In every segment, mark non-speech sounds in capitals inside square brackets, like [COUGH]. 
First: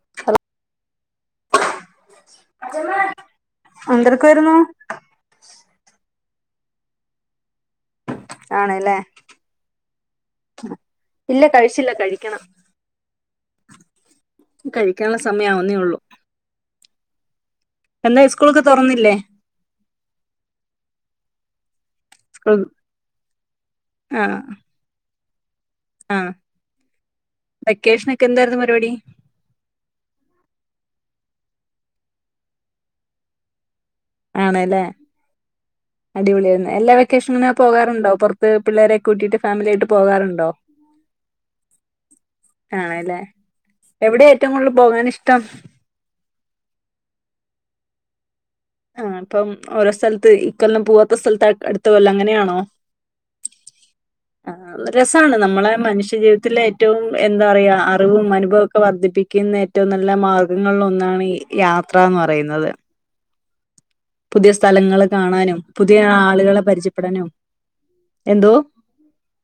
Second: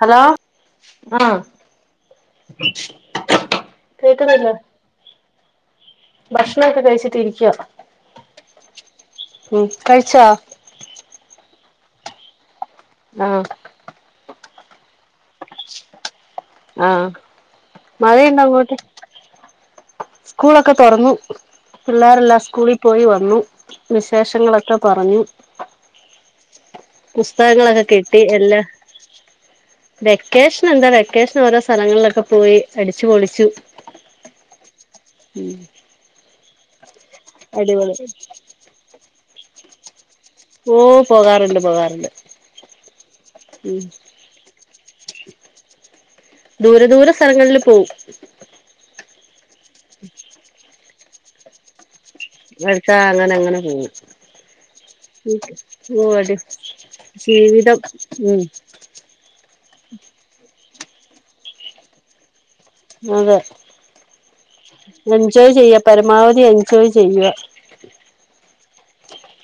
Hello ആഹ് എന്തരെക്കായിരുന്നു ഭക്ഷണം ഒക്കെ കഴിച്ചിട്ട് ഇരിക്ക ആണല്ലേ കഴിച്ചോ ഇല്ല കഴിച്ചില്ല കഴിക്കണം ആഹ് കഴിക്കാനുള്ള സമയാവുന്നേ ഉള്ളു ആഹ് എന്തായി മഴയുണ്ടോ സ്കൂളൊക്കെ അങ്ങോട്ട് തുറന്നില്ലേ സ്കൂളൊക്കെ തുറന്നു പിള്ളേരെല്ലാം സ്കൂൾ സ്കൂളിൽ പോയി വന്നു ആ വിശേഷങ്ങളൊക്കെ പറഞ്ഞു ആ പുസ്തകങ്ങളെക്കെ കിട്ടി വെക്കേഷനൊക്കെ എന്തായിരുന്നു എല്ലാ പരിപാടി വെക്കേഷനെന്താ ക്കേഷൻ ഓരോ സ്ഥലങ്ങളിലൊക്കെ പോയി അടിച്ച് പൊളിച്ചു ആണ്ല്ലെ ഉം ടി പൊളിആര്ന്നെ എല്ലാ വെ ക്കേഷ്ന് ഇങ്ങനെ അടിപൊളി പോകാറുണ്ടോ പൊറത്ത് പിള്ളേരെക്കെ കൂട്ടിട്ട് ഫാമിലി ആയിട്ട് പോകാറു ഓ പോകാറുണ്ട് പോകാറുണ്ട് മ് പോകാന് ഇഷ്ടം ദൂര ദൂര സ്ഥലങ്ങളിൽ പോവും ആ ഇപ്പം ഓരോ സ്ഥലത്ത് ഇക്കൊല്ലം പോവ് [UNINTELLIGIBLE] അടു വല്ലോം അങ്ങനെയാണോ അടുത്ത അങ്ങനെ അങ്ങനെ പോവും ആ രസാണ് നമ്മളെ ഓ മന്ഷ്യ അടി ജീവിതത്തിലെ ഏറ്റവും എന്താപറയുക ജീവിതം അറിവും ഉം അനുഭക്കെ വർദ്ധിപ്പിക്കുന്ന ഏറ്റവും നല്ല മാർഗ ങ്ങൾ ഒന്നാണ് യാത്രാന്ന് പറയുന്നത്. അതെ പുതിയ സ്ഥലങ്ങള് എൻജോയ് കാണാനും ചെയ്യ പുതിയ പരമാവധി ആളുകളെ എൻജോയ് പരിചയപ്പെടാനും ചെയ്യുക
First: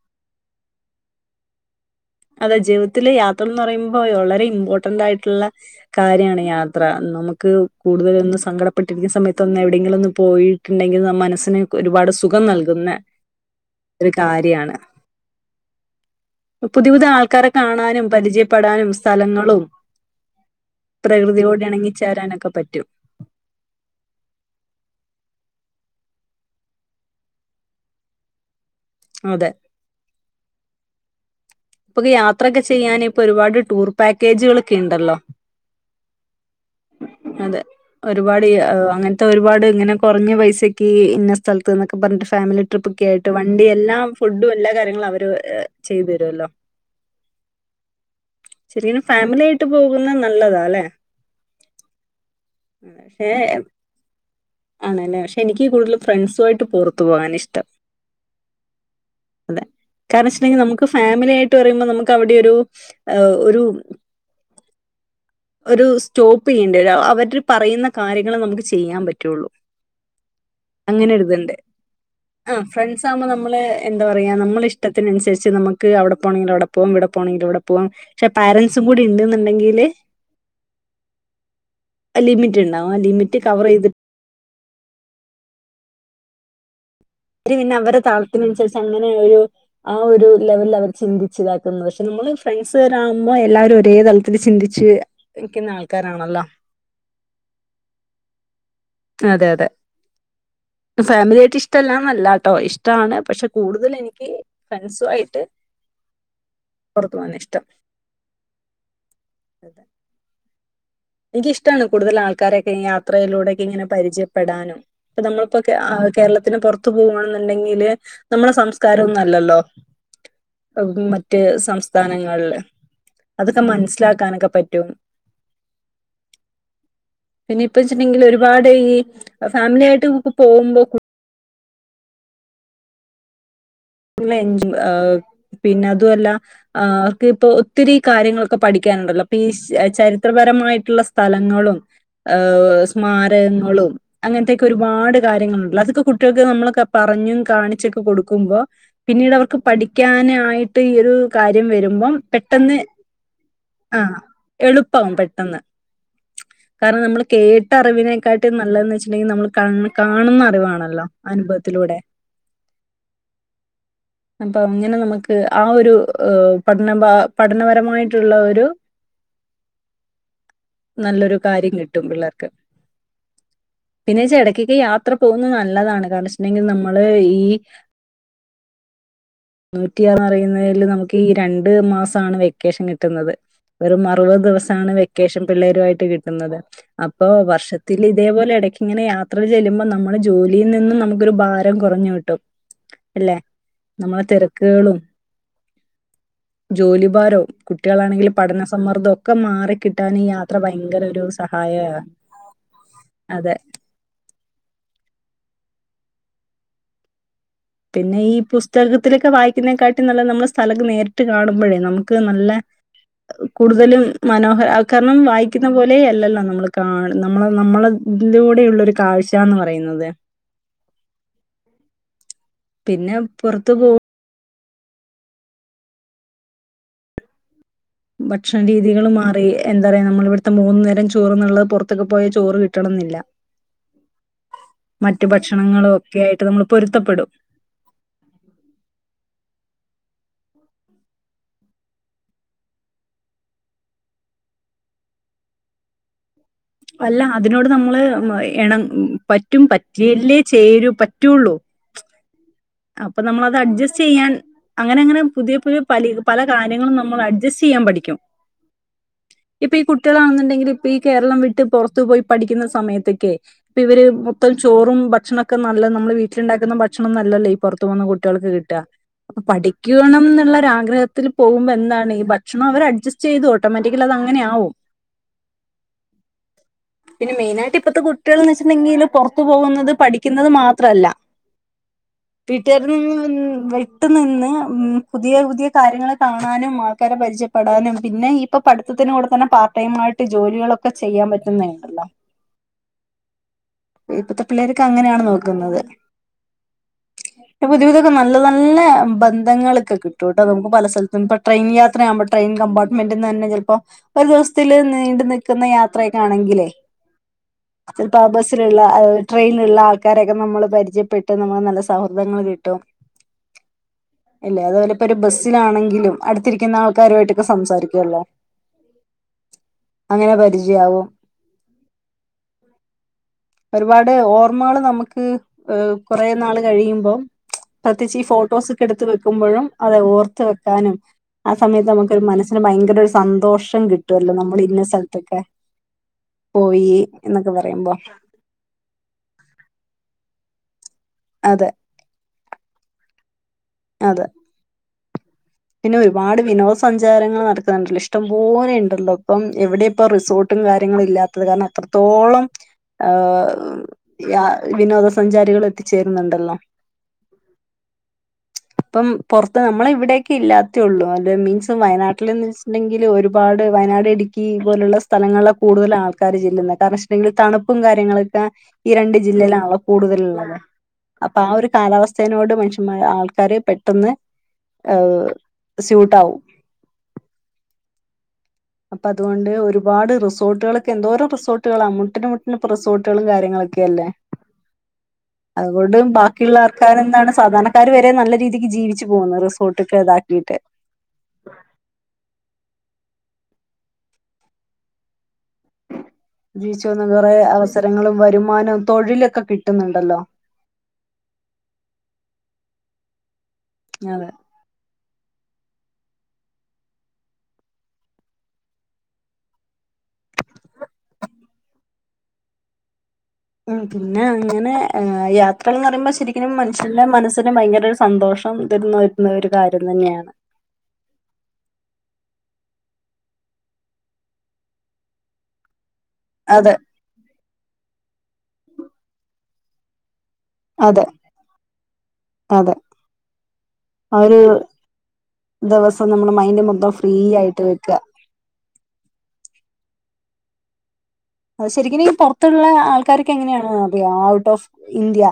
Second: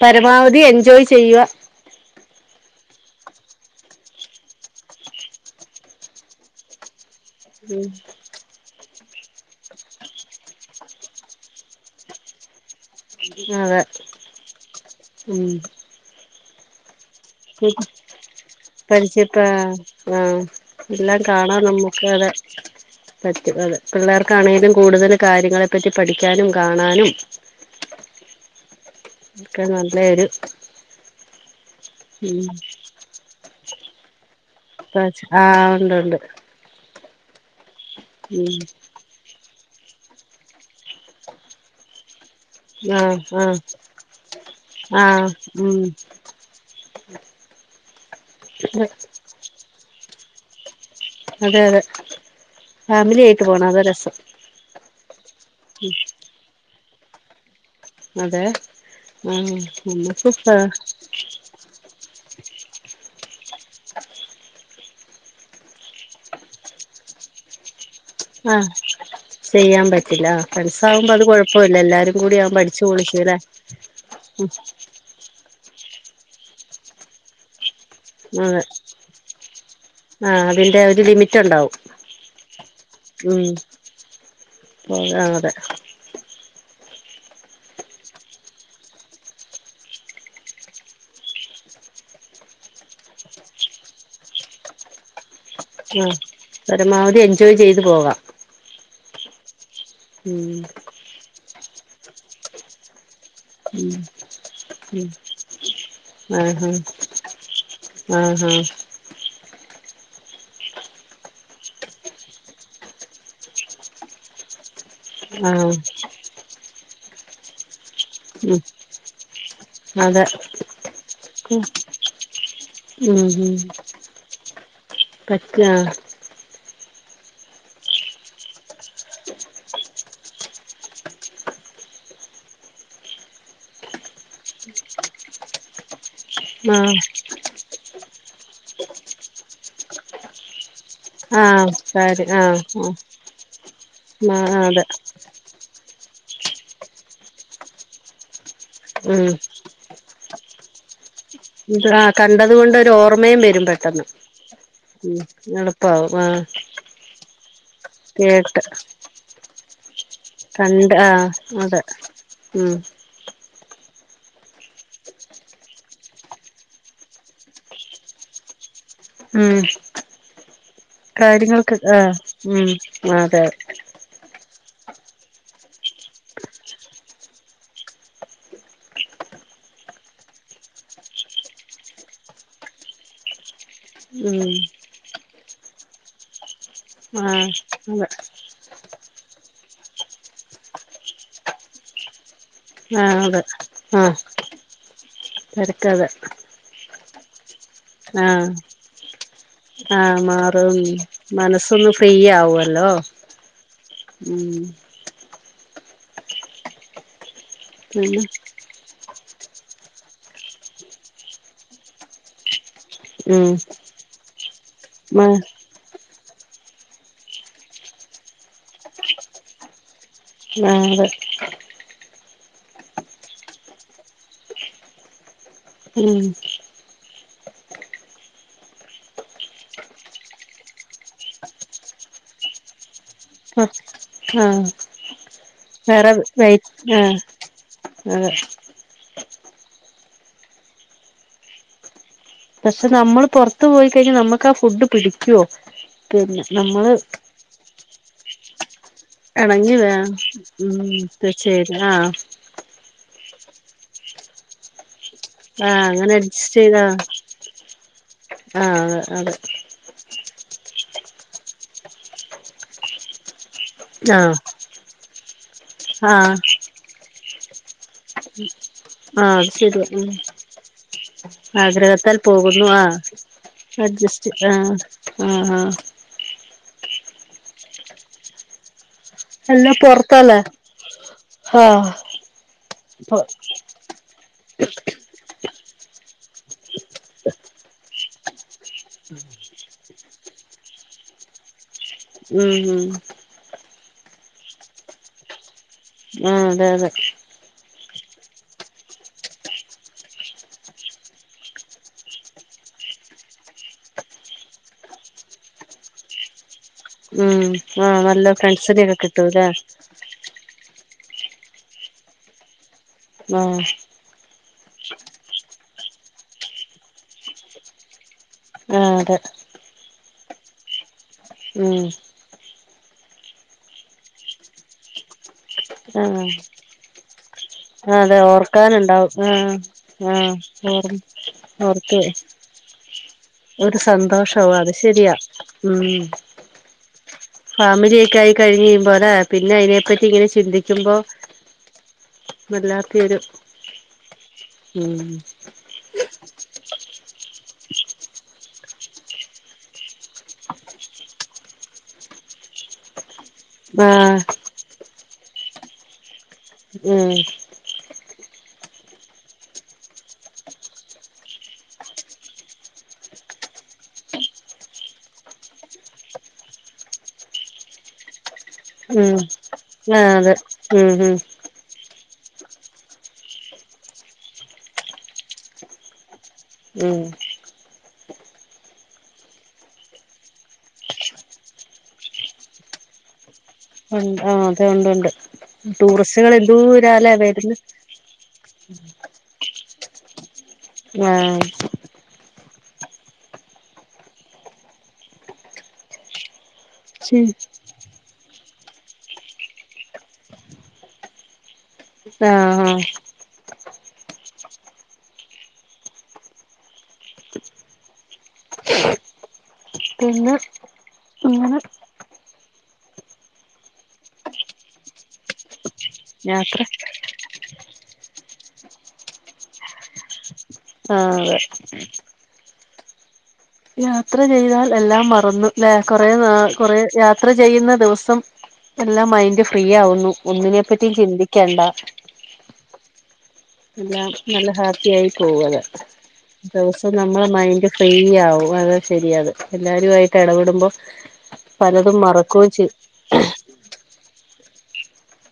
പരമാവധി എൻജോയ് ചെയ്യുവ അതെ ജീവിത്തില് യാത്രന്ന പറയുമ്പം വളരെ ഇമ്പോർട്ടന്റായിട്ടുള്ള കാര്യാണ് യാത്ര നമു ക്ക് കൂടുതലൊന്ന് സങ്കടം പെട്ടിരിക്കുന്ന സമയത്ത് ഒന്ന് എവിടെയങ്കിലുവോന്നു പോയിട്ടുണ്ടെങ്കിൽ ന മ്മനസ്സിന് ഒരുപാട് സുഖം നൽ കുന്ന അതെ ഒരു കാര്യാണ്. പുതിയ പുതിയ ആൾ പരിചയപെ അ സ്ഥലങ്ങളും ആ എല്ലാം കാണാൻ പ്രകൃതിയോട് നമ്മുക്ക് അതെ ഇണങ്ങിച്ചേരാനൊക്കെ പറ്റും. പറ്റും അതെ പിള്ളേർക്കാണെലും കൂടുതൽ കാര്യളെ പറ്റി പഠിക്കാനും കാണാനും അതെ ഇക്കെ നല്ലെയൊരു ഇപ്പൊക്കെ യാത്രക്കെ ചെയ്യാന് ഇപ്പ ഒരുപാട് ടൂർ പാക്കേജ്കള് [UNINTELLIGIBLE] ആ ഉണ്ട് ഉണ്ട് അതെ ഒരുപാട് എ ഉം അങ്ങനത്തെ ഒരുപാട് ഇങ്ങനെ കൊറഞ്ഞ പൈസക്ക് ഇന്ന സ്ഥലത്ത്ന്നൊക്കെ പറഞ്ഞിട്ട് ഫാമിലി ട്രിപ്പൊക്കെ ആഹ് ആയിട്ട് ആഹ് വണ്ടി എല്ലാ ഫുഡും എല്ലാകാര്യങ്ങളും അവര് ആഹ് ഉം ചെയ്ത് തരുല്ലോ. അതെ ചെറിയൊരു ഫാമിലി ആയിട്ട് പോകു ന്ന നല്ലതാല്ലെ? അതെ അതെ ഫാമിലി പക്ഷെ ആയിട്ട് പോണം അത രസം ആണല്ലേ പക്ഷെ എനിക്ക് കൂടുതല് ഫ്രണ്ട്സുമായിട്ട് പൊറ ത്തു പോകനാ ഇഷ്ടം അതെ ആഹ് അതെ കാരണം നമുക്ക് വെച്ചിട്ടുണ്ടെങ്കിൽ നമുക്ക് ഫാമിലി ആയിട്ട് പറയുമ്പോൾ നമുക്കവിടെ ഒരു ഒരു ഒരു സ്റ്റോപ്പ് ചെയ്യേണ്ടി വരു അവര് പറയുന്ന കാര്യങ്ങൾ നമുക്ക് ആഹ് ചെയ്യാൻ പ ചെയ്യാൻ പറ്റില്ല ഫ്രണ്ട്സാകുമ്പോ അത് കൊഴപ്പമില്ല എല്ലാരും കൂടി ആവുമ്പം ആഹ് അടിച്ചു ഫ്രണ്ട്സ് ആകുമ്പോ പൊളിക്കൂലേ ഉം റ്റും നമക്ക് അവിടെ പോണെങ്കിൽ അവിടെ പോവാം ഇവിടെ പോണെങ്കിൽ ഇവടെ പോവാം പക്ഷെ അതെ പേരൻസും കൂടി ഉണ്ട്ന്ന്ണ്ടെങ്കില് ആ അതിന്റെ ഒരു ലിമിറ്റ് ഉണ്ടാവും ലിമിറ്റ് ഇണ്ടാവും ആ ലിമിറ്റ് കവറെയ്ത് അത അതെ അവര് പിന്നെ അവരുടെ താളത്തിനന്നുസരിച്ച് അങ്ങനെ ഒരു ആ ഒരു ലെവലിൽ അവര് ചിന്തിച്ച ഇതാക്കുന്നത് പക്ഷെ നമ്മള് ഫ്രണ്ട്സുകാരാവുമ്പോ എല്ലാവരും ഒരേ തലത്തില് ചിന്തിച്ച് നിൽക്കുന്ന ആ ആൾക്കാരാണല്ലോ പരമാവധി എൻജോയ് ചെയ്ത് പോകാം അതെ അതെ ഉം ഫാമിലി ആയ്റ്റ് ഇഷ്ടല്ലാന്നല്ലാട്ടോ ഇഷ്ടാണ് പക്ഷെ കൂടുതൽ ഉം എനിക്ക് ഫ്രണ്ട്സു ഉം ആയിട്ട് ആഹ് പുറത്തു പോവാനാ ഇഷ്ടം ആഹ് ആഹ് അതെ എനിക്കിഷ്ടാണ് കൂടുതൽ ആൾക്കാരൊക്കെ യാത്രയിലൂടെയൊക്കെ ഇങ്ങനെ പരിചയപ്പെടാനും ഇപ്പ നമ്മളിപ്പ ആഹ് കേരളത്തിന് പൊർ ത്ത് പോണം എന്നുണ്ടെങ്കില് നമ്മുടെ ഉം സംസ്കാരം ഒന്നും അല്ലല്ലോ അതെ മറ്റ് ഉം സംസ്ഥാനങ്ങളില് ഉം അതൊക്കെ മനസ്സിലാക്കാനൊക്കെ പറ്റും പറ്റ പിന്നെ ഇപ്പ വെച്ചിട്ടുണ്ടെങ്കിൽ ഒരുപാട് ഈ ഫാമിലി ആയിട്ട് പോകുമ്പോ കു [UNINTELLIGIBLE] പിന്നെ [UNINTELLIGIBLE] അതു അല്ല ആഹ് അവർക്ക് ഇപ്പ ഒത്തിരി കാര്യങ്ങളൊക്കെ പഠിക്കാനുണ്ടല്ലോ ഇപ്പീ ചരിത്രപരമായിട്ട് ള്ള ആഹ് സ്ഥലങ്ങളും കാര്യം ആഹ് സ്മാരകങ്ങളും ആഹ് ആഹ് അങ്ങനത്തെക്കെ അതെ ഒരുപാട് കാര്യങ്ങളുണ്ടല്ലോ അതൊക്കെ കുട്ടികൾക്ക് നമ്മളൊക്കെ പറഞ്ഞും കാണിച്ചൊക്കെ കൊടുക്കുമ്പൊ ഉം പിന്നീട് അവർക്ക് പഠിക്കാന് ആയിട്ട് ഈ ഒരു കാര്യം ഇ ആ വരുമ്പം കണ്ടത് കൊണ്ട് പെട്ടെന്ന് ഒരു ഓർമ്മയും വരും പെട്ടെന്ന് ആഹ് എളുപ്പാവും ഉം എളുപ്പാവും ആഹ് കേ ട്ടറിവിനേക്കാട്ടിം കേട്ട് നല്ലത് ന്ന് വെച്ചിണ്ടെങ്കിൽ നമ്മള് കണ്ണ് കണ്ട് ആ അതെ ഉം അപ്പ അങ്ങനെ നമുക്ക് ആ ഒരു എ പഠന ബാ പഠനപരമായിട്ടുള്ള ഒരു ഉം നല്ലൊരു കാര്യം കാര്യങ്ങൾക്ക് ആ കിട്ടും പിള്ളേർക്ക് ഉം അതെ ക്ക്ക്കെ യാത്ര പോകുന്നത് നല്ലതാണ് കാരണംന്ന് ച്ചിട്ടുണ്ടെങ്കിൽ നമ്മള് ഈ നൂറ്റിയാറ്ന്ന് പറയുന്നേല് നമുക്ക് ഈ രണ്ട് മാസാണ് വെക്കേഷൻ കിട്ടുന്നത് വെറും അറുപത് ഉം ദിവസാണ് വെക്കേഷൻ പിള്ളേരു ആയിട്ട് കിട്ടുന്നത് ഇപ്പ ആഹ് വർഷത്തില് അതെ ഇതേപോലെ എടയ്ക്ക ഇങ്ങനെ യാത്രകള് ചെല്ലുമ്പ നമ്മുടെ ജോലിയിൽ നിന്നും നമുക്കൊരു ഭാരം കൊറഞ്ഞു കിട്ടും ആഹ് അല്ലെ അതെ ആഹ് നമ്മളെ തിരക്കുകളും തിരക്കതെ ജോലി ഭാരവും കുട്ടികളാണെങ്കിൽ ആഹ് പഠന സമ്മർദ്ദം ഒക്കെ മാറിക്കിട്ടാൻ ഈ യാ അപ്പം മനസ്സൊന്ന് ഫ്രീ ആവോല്ലോ അതെ ഊം പിന്നെ ഈ പുസ്തക ഇത്തിരിയൊക്കെ വായിക്കുന്നേക്കാട്ടീം നല്ല നമ്മൾ സ്ഥലത്ത് നേരിട്ട് കാണുമ്പോഴേ നമുക്ക് നല്ല ഉം കൂടുതലും മനോഹ അ കാരണം ആ വായിക്കുന്ന പോലെയല്ലല്ലോ നമ്മള് കാണണ നമ്മള നമ്മള ഇതിലൂടെയുള്ള ഒരു കാഴ്ചാന്ന് പറയുന്നത് ആതെ പിന്നെ പുറത്തു പോ ഉം ഭക്ഷണ രീതികളും മാറി എന്താ പറയാ നമ്മൾ ഇവിടുത്തെ മൂന്നു നേരം ചോറ്ന്നുള്ളത് പുറത്തൊക്കെ പോയ ചോറ് കിട്ടണം എന്നില്ല ആ മറ്റു ഭക്ഷണങ്ങളും വേറെ ഒക്കെ വ ആയിട്ട് നമ്മൾ ആ പൊരുത്തപ്പെടും അതെ പക്ഷെ നമ്മൾ പൊറത്ത് പോയി കഴിഞ്ഞാൽ നമ്മക്ക് ആ ഫുഡ് പിടിക്കുവോ പിന്നെ നമ്മള് അല്ല അതിനോട് നമ്മള് എണ എണങ്ങി വേ ഉം തീർച്ചയായും ആ അപ്പം നമ്മളത് അഡ്ജസ്റ്റ് ചെയ്യാൻ അ അങ്ങനെ അങ്ങനെ പുതിയ ആഹ് പുതിയ പലേ അങ്ങനെ പല അഡ്ജസ്റ്റ് ചെയ്താ കാര്യങ്ങളും നമ്മൾ അഡ്ജസ്റ്റ് ചെയ്യാൻ പഠിക്കും ആഹ് അതെ ഇപ്പ ഈ കുട്ടികളാണെന്നുണ്ടെങ്കില് ഈ കേരളം വിട്ട് പൊറത്തു പോയി പഠിക്കുന്ന സമയത്തക്കെ ഇവര് ആഹ് മൊത്തം ചോറും ഭക്ഷണക്കെ നല്ല നമ്മള് ആഹ് വീട്ടിലുണ്ടാക്കുന്ന ഭക്ഷണം നല്ലല്ലേ പത്ത്മൂന്ന് കുട്ടികൾക്ക് കിട്ടാ ആഹ് അപ്പൊ അത് ശരിയാ ഉം പഠിക്കണം എന്നുള്ള ഒരു ആഗ്രഹത്തിൽ പോകുമ്പോ എന്താണ് ആഗ്രഹത്താൽ ഈ പോകുന്നു ഭക്ഷണം അവര് ആഹ് അഡ്ജസ്റ്റ് ചെയ്തു ഓട്ടോമാറ്റിക്കലിഅത് അഡ്ജസ്റ്റ് അങ്ങനെ ആവും ആഹ് ആഹ് ആഹ് പിന്നെ മെയിനായിട്ട് ഇപ്പഴത്തെ കുട്ടികൾന്ന്ച്ചിട്ടുണ്ടെങ്കിലും പൊറത്തു എല്ലാം പോകുന്നത് പൊറത്താല്ലേ പഠിക്കുന്നത് മാത്രല്ല ആഹ് വീട്ടുകാരിൽ പൊ നിന്ന് വിട്ട് നിന്ന് ഉം പുതിയ പുതിയ കാര്യങ്ങളൊ കാണാനും ആൾക്കാരെ പരിചയപ്പെടാനും പിന്നെ ഈ ഇപ്പം പഠിത്തത്തിന് കൊടുക്കുന്ന പാർടൈയിം ആയിട്ട് ട്ട് ജോലികളൊക്കെ ചെയ്യാൻ പറ്റുന്നാണ് ഉം ഉം ഇപ്പഴത്തെ പിള്ളേർക്ക് അങ്ങനെയാണ് നോക്കുന്നത് ആ അതെ അതെ പുതിയ പുതിതൊക്കെ നല്ല നല്ല ബന്ധങ്ങളൊക്കെ കിട്ടും കേട്ടോ നമുക്ക് പല സ്ഥലത്തും ഇപ്പൊ ട്രെയിൻ യാത്രയാകുമ്പോൾ ട്രെയിൻ കമ്പാർട്ട്മെന്റ്ന്ന് തന്നെ ചിലപ്പോ ഒരു ദിവസത്തില് നീണ്ടു നിൽക്കുന്ന യാത്രയൊക്കെ ആണെങ്കിലേ ഉം ആഹ് ചിലപ്പോ നല്ല ആ ബസ്സിലുള്ള ഫ്രണ്ട്സിനെയൊക്കെ ആ കിട്ടൂല്ലേ ട്രെയിനിലുള്ള ആൾക്കാരൊക്കെ നമ്മള് പരി ചയപ്പെട്ട് നമ്മള് നല്ല സൗഹൃദങ്ങൾ കിട്ടും. ആഹ അല്ലെ അതുപോലെ ഇപ്പൊ ഒരു ബസ്സിലാണെങ്കിലും അടുത്തിരിക്കുന്ന ആൾക്കാരുമായിട്ടൊക്കെ സംസാരിക്കുവല്ലോ. ആ അതെ. അങ്ങനെ പരിചയാവും ഉം. ഒരുപാട് ഓർമ്മകള് നമുക്ക് ആഹ് കുറെ നാള് കഴിയുമ്പോം ആഹ് അതെ പ്രത്യേകിച്ച് ഈ ഫോട്ടോസ് ഒക്കെ എടുത്ത് ഓർക്കാനുണ്ടാവും ആഹ് വെക്കുമ്പോഴും അത് ആഹ് ഓർത്ത് ഓർ വെക്കാനും ആ സമയത്ത് ഓർത്ത് നമുക്കൊരു മനസ്സിന് ഭയങ്കര ഒരു ഒരു സന്തോഷം കിട്ടുമല്ലോ സന്തോഷവും നമ്മുടെ അത് ഇന്ന ശരിയാ സ്ഥലത്തൊക്കെ ഉം പോയി എന്നൊക്കെ പറയുമ്പോ ഫാമിലി ഒക്കെ ആയി കഴിഞ്ഞ് [UNINTELLIGIBLE] പിക്കുമ്പോൾ അതെ വല്ലാത്തയൊരു അതെ. ഉം. എുന്നുണ്ടല്ലോ ഇഷ്ടംപോലെ ഉണ്ടല്ലോ ഇപ്പം എവിടെ ഇപ്പോ റിസോർട്ടും കാര്യങ്ങളും ഇല്ലാത്തത് കാരണം അത്രത്തോളം ഹ ആഹ് എഹ് ആ വിനോദ സ സഞ്ചാരികൾ എത്തിച്ചേ ഉം. ഇപ്പം പുറത്ത് നമ്മള ഇവിടെയൊക്കെ ഇല്ലാത്തേ ഉള്ളൂ അ മീൻസ് വയനാട്ടിലന്ന് വെച്ചിട്ടുണ്ടെങ്കിൽ ഒരുപാട് വയനാട് ഇടുക്കി പോലുള്ള സ്ഥലങ്ങളെ കൂടുതൽ ആൾക്കാര് ചെല്ലുന്നുന്നത് കാരണം വെച്ചിട്ടണ്ടെങ്കിൽ തണുപ്പും കാര്യങ്ങളൊക്കെ ഈ ഉം രണ്ട് ജില്ലയിലാണല്ലോ ആഹ് അതെ കൂടുതലുള്ളത് ഉം അപ്പൊ ആ ഒരു കാലാവസ് [UNINTELLIGIBLE] നോട് മനുഷ്യമാര് ആൾ ആൾക്കാര് പെട്ടെന്ന് സ്യൂട്ടാവും. ഉം. അപ്പൊ അതുകൊണ്ട് ഒരുപാട് റിസോർട്ടുകളൊക്കെ എന്തോരോ റിസോർട്ടുകളാണ് മുട്ടിനു മുട്ടിന് റിസോർട്ടുകളും കാര്യങ്ങളൊക്കെ അല്ലേ ഉണ്ട് ആ അതെ ഉണ്ട് ഉണ്ട് അതുകൊണ്ട് ടൂറിസ്റ്റുകൾ ബാക്കിയുള്ള എന്തൂരാല്ലെ ആൾക്കാരെന്താണ് വരുന്ന് സാധാരണക്കാര് വരെ നല്ല രീതിക്ക് ജീവിച്ച് പോകു റിസോർട്ടക്കെതാക്ക [UNINTELLIGIBLE] ആഹ ജീവിച്ചു വന്ന ശ് കുറെേ അവസരങ്ങളും വരും മാനോം തൊഴിലും ഒക്കെ കിട്ടുന്നുണ്ടല്ലോ ആഹ ആഹ. ആഹ് പിന്നെ ഇങ്ങെനെ ഉം പിന്നെ അങ്ങനെ ഏ യാ [UNINTELLIGIBLE] പറയ്മ്പോ ശരിക്കിനും യാത്ര മനുഷ്യന്റെ മനസ്സിന് ഭയങ്കര സന്തോഷം തരുന്ന [UNINTELLIGIBLE] വരുന്ന ഒരു കാര്യം തന്നെയാണ്. ആഹ് അതെ യാത്ര ചെയ്താൽ എല്ലാം മറന്നുല്ലേ. കൊറെ നാ അതെ കൊറെ യാത്ര ചെയ്യുന്ന ദിവസം എല്ലാം മൈൻഡ്. ഫ്രീ ആവുന്നു ഒന്നിനെ പറ്റി അതെ ചിന്തിക്കണ്ട അതെ എല്ലാം ആ ഒരു നല്ല ഹാപ്പി ആയി പോവതെ, ദിവസം നമ്മുടെ മൈൻഡ് ദിവസം മൊത്തം ഫ്രീ നമ്മുടെ ആയിട്ട് മൈൻഡ് വെക്കുക ഫ്രീ ആവും. വളരെ ശരിയാണ് എല്ലാരുമായിട്ട് ഇടപെടുമ്പോ. അതു പലതും ശരിക്കിന് മറക്കുകയും പുറത്തുള്ള ചെയ്യും ആൾക്കാരൊക്കെ എങ്ങനെയാണ് എന്ന്. ഔട്ട് ഓഫ് ഇന്ത്യ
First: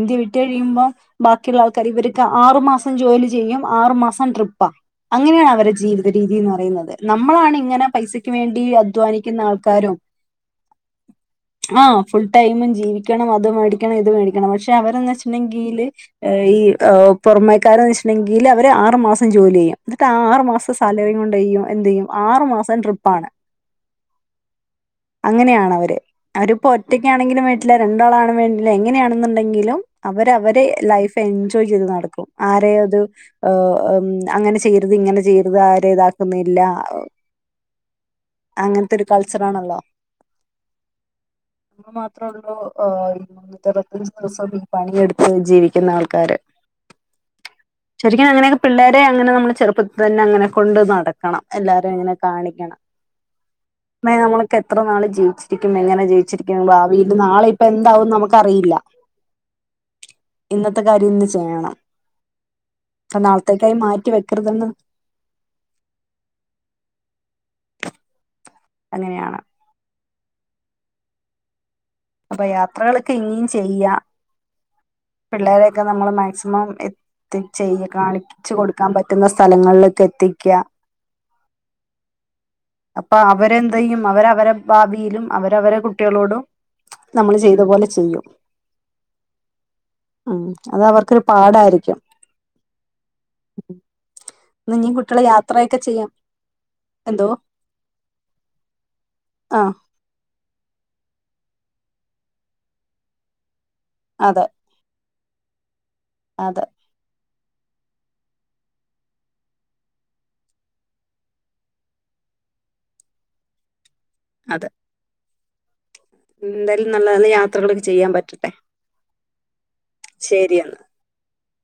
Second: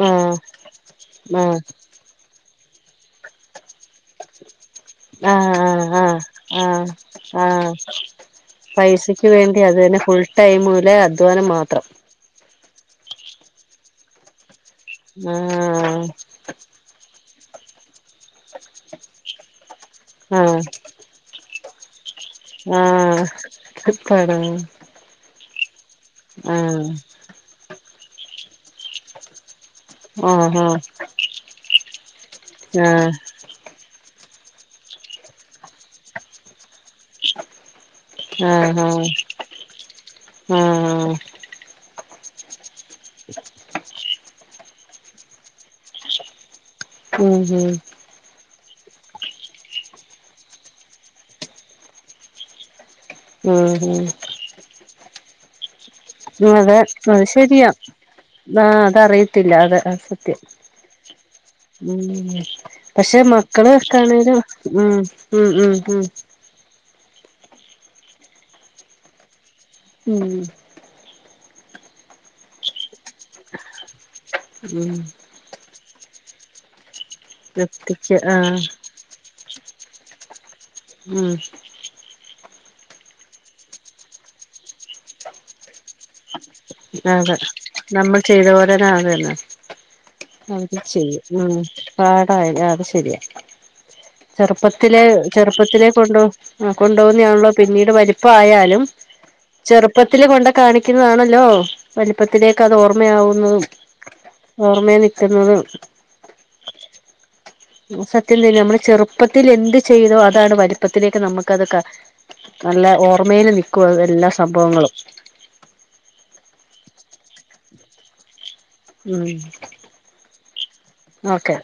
ഇന്ത്യ വിട്ട് ആഹ് കഴിയുമ്പോ ബാക്കിയുള്ള ആഹ് ആൾക്കാർ ഇവർക്ക് ആറുമാസം. ഇപ്പൊ ജോലി ചെയ്യും ആറു മാസം ട്രിപ്പാ. അങ്ങനെയാണ് ആഹ് അവരുടെ ആഹ് ജീവിതരീതി എന്ന് ആഹ് പറയുന്നത്, ആഹ് നമ്മളാണ് ആഹ് ഇങ്ങനെ പൈസക്ക് വേണ്ടി അധ്വാനിക്കുന്ന ആൾക്കാരും. ടൈം അല്ലെ അധ്വാനം മാത്രം. എന്നും ജീവിക്കണം അത് മേടിക്കണം ഇത് മേടിക്കണം പക്ഷേ. റ്റ് അവറെയെന്ന് വച്ചിട്ടുണ്ടെങ്കില് ആഹ് ഈ ഔ. പുറമേക്കാരൻ അല്ലെങ്കിൽ അവര് ആറുമാസം ജോലി ചെയ്യും എന്നിട്ട് ആറ് ആഹ് മാസം സാലറി കൊണ്ട് ഈ യ്യു- എന്തു ചെയ്യും- ആറു മാസം ട്രിപ്പാണ് ആഹ് ട്രിപ്പാണാ- അങ്ങനെയാണവര്- അവര്പ്പോ ഒറ്റക്കാണെങ്കിലും വീട്ട്ല് - രണ്ടാളാണ് വേണ്ടില എങ്ങനെയാണെന്നുണ്ടെങ്കിലും- അവര ആഹ് അവരെ ആഹ് ലൈഫ് എൻജോയ് ചെയ്ത് നടക്കും ആരെ അത് ആഹ് ഓ അങ്ങനെ ചെയ്യരുത് ഇങ്ങനെ ചെയ്യരുത് ആരെ ഇതാക്കുന്നില്ല- ആഹ് അങ്ങനത്തെ ഒരു കൾച്ചറാണല്ലോ? ആഹ് - അത് മാത്രമേള്ളൂ- ആഹ [UNINTELLIGIBLE] [UNINTELLIGIBLE] പണിയെടുത്ത് ജീവിക്കുന്ന ആൾക്കാര്- ഉം മ്- ശരിക്കും അങ്ങനെയൊക്കെ പിള്ളേരെ അങ്ങനെ നമ്മള് ചെറുപ്പത്തി തന്നെ അങ്ങനെ കൊണ്ട് നടക്കണം എല്ലാരെയ അങ്ങനെ കാണിക്കണം- ഉം ഹം ന്നാ നമ്മളൊക്കെ എത്ര നാള് ജീവിച്ചിരിക്കും എങ്ങനെ- ജീവിച്ചിരിക്കും അതെ ഭാവിയിൽ അത് നാളെ ഇപ്പൊ ശെരിയാ എന്താവും ആ നമുക്കറിയില്ല അതറിയത്തില്ല അതെ അത് സത്യം ഇന്നത്തെ കാര്യം ഇന്ന് ചെയ്യണം ഉം ഇപ്പൊ പക്ഷെ മക്കള് നാളത്തേക്കായി മാറ്റി ഒക്കാണേലും വെക്കരുതെന്ന് ഉം ഉം ഉം ഉം അങ്ങനെയാണ് ഉം അപ്പൊ യാത്രകൾ ഇനി ചെയ്യ ഉം പിള്ളേർ ക്കെ നമ്മൾ മാക്സിമം [UNINTELLIGIBLE] ചെയ്യ എത്തിക്ക കാണിച്ചു ആഹ് കൊടുക്കാൻ പറ്റുന്ന സ്ഥലങ്ങളിൽ കത്തിക ഉം അപ്പ അവരെന്ത ചെയ്യും അവര അവരെ ഭാവിയിലും അവര അവരെ കുട്ടികളോടും അത് നമ്മൾ ചെയ്ത പോലെ നമ്മൾ ചെയ്യും ചെയ്ത പോലെന്നത് തന്നെ ഉം അവത് അത് അവർക്കൊരു ചെയ്യും ഉ പാടായിരിക്കും പാടായ അത് ശരിയാ ഇനി ചെറുപ്പത്തിലെ കുട്ടികളെ യാത്രയൊക്കെ ചെറുപ്പത്തിലെ ചെയ്യാം കൊണ്ട കൊണ്ട എന്തോ പോന്നതണല്ലോ പിന്നീട് വലിപ്പയാലും ആ ചെറുപ്പത്തിലെ കൊണ്ട കാണിക്കുന്നതാണല്ലോ വലിപ്പത്തിലേക്ക് അത് ഓർമ്മയാവുന്നു അതെ ഓർമ്മേനി എത്തുന്നത് അതെ സത്യ തന്നെ നമ്മള് ചെറുപ്പത്തിൽ എന്ത് ചെയ്തോ അതാണ് വലുപ്പത്തിലേക്ക് നമുക്ക്തൊക്ക നല്ല ഓർമേയില് നക്കും എല്ലാ അതെ സംഭവങ്ങളും എന്തായാലും നല്ല നല്ല യാത്രകൾ ചെയ്യാൻ പറ്റട്ടെ ഉം ശരിയെന്നാ ഓക്കെ